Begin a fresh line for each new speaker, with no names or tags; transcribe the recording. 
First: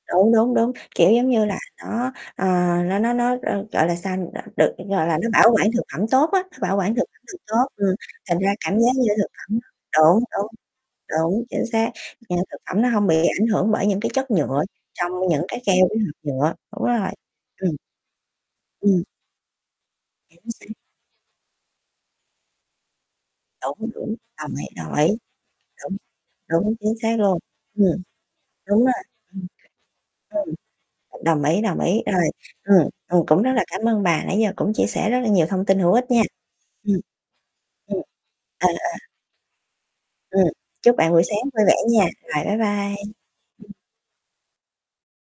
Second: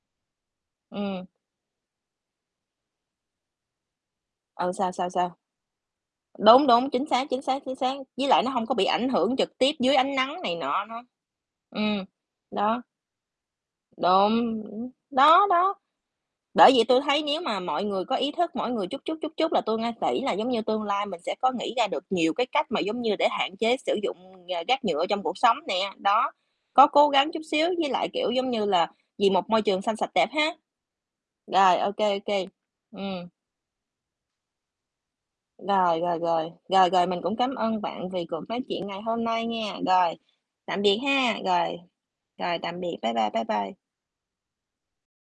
Đúng, đúng, đúng, kiểu,
Ừm.
giống như là nó, ờ, nó nó nó, ơ, gọi là, sao đ
Ừ,
được,
sao,
gọi
sao,
là, nó
sao?
bảo quản thực phẩm tốt á. Nó
Đúng,
bảo
đúng,
quản thực
chính
phẩm
xác,
được
chính xác,
tốt,
chính xác,
ừm,
với
thành
lại
ra
nó hông có
cảm
bị
giác như
ảnh
thực
hưởng trực
phẩm
tiếp dưới ánh
đúng,
nắng
đúng,
này nọ nữa.
đúng, chính xác,
Ừm,
ra thực
đó.
phẩm nó hông bị ảnh hưởng bởi những cái chất
Đúng,
nhựa trong những
đó,
cái
đó,
keo với hộp nhựa,
bởi vậy
đúng
tôi
rồi,
thấy nếu mà
ừm.
mọi người có ý thức mỗi người chút
Ừm.
chút, chút chút là tôi nga kỹ là, giống
Chính
như,
xác.
tương lai mình sẽ có nghĩ ra được nhiều cái cách mà, giống như, để hạn chế
Đúng,
sử
đúng,
dụng r
đồng ý,
rác
đồng
nhựa
ý,
trong cuộc sống nè.
đúng,
Đó,
đúng,
có
chính
cố
xác
gắng
luôn.
chút xíu
Ừm,
với lại, kiểu, giống như
đúng
là,
rồi.
vì
Ừm.
một môi trường xanh, sạch, đẹp ha.
Ừ, đồng ý,
Rồi,
đồng
ô
ý.
kê, ô
Rồi,
kê,
ừm, ừm,
ừm.
cũng rất là cảm ơn bà, nãy giờ cũng chia sẻ rất là nhiều thông tin hữu
Rồi,
ích
rồi,
nha.
rồi, rồi,
Ừm,
rồi, mình cũng cám ơn
ừm,
bạn vì cuộc nói
à,
chuyện ngày
à.
hôm nay nha. Rồi,
Ừm.
tạm
Chúc
biệt
bạn buổi
ha,
sáng vui vẻ
rồi,
nha, rồi, bye
rồi, tạm biệt, bye
bye.
bye, bye bye.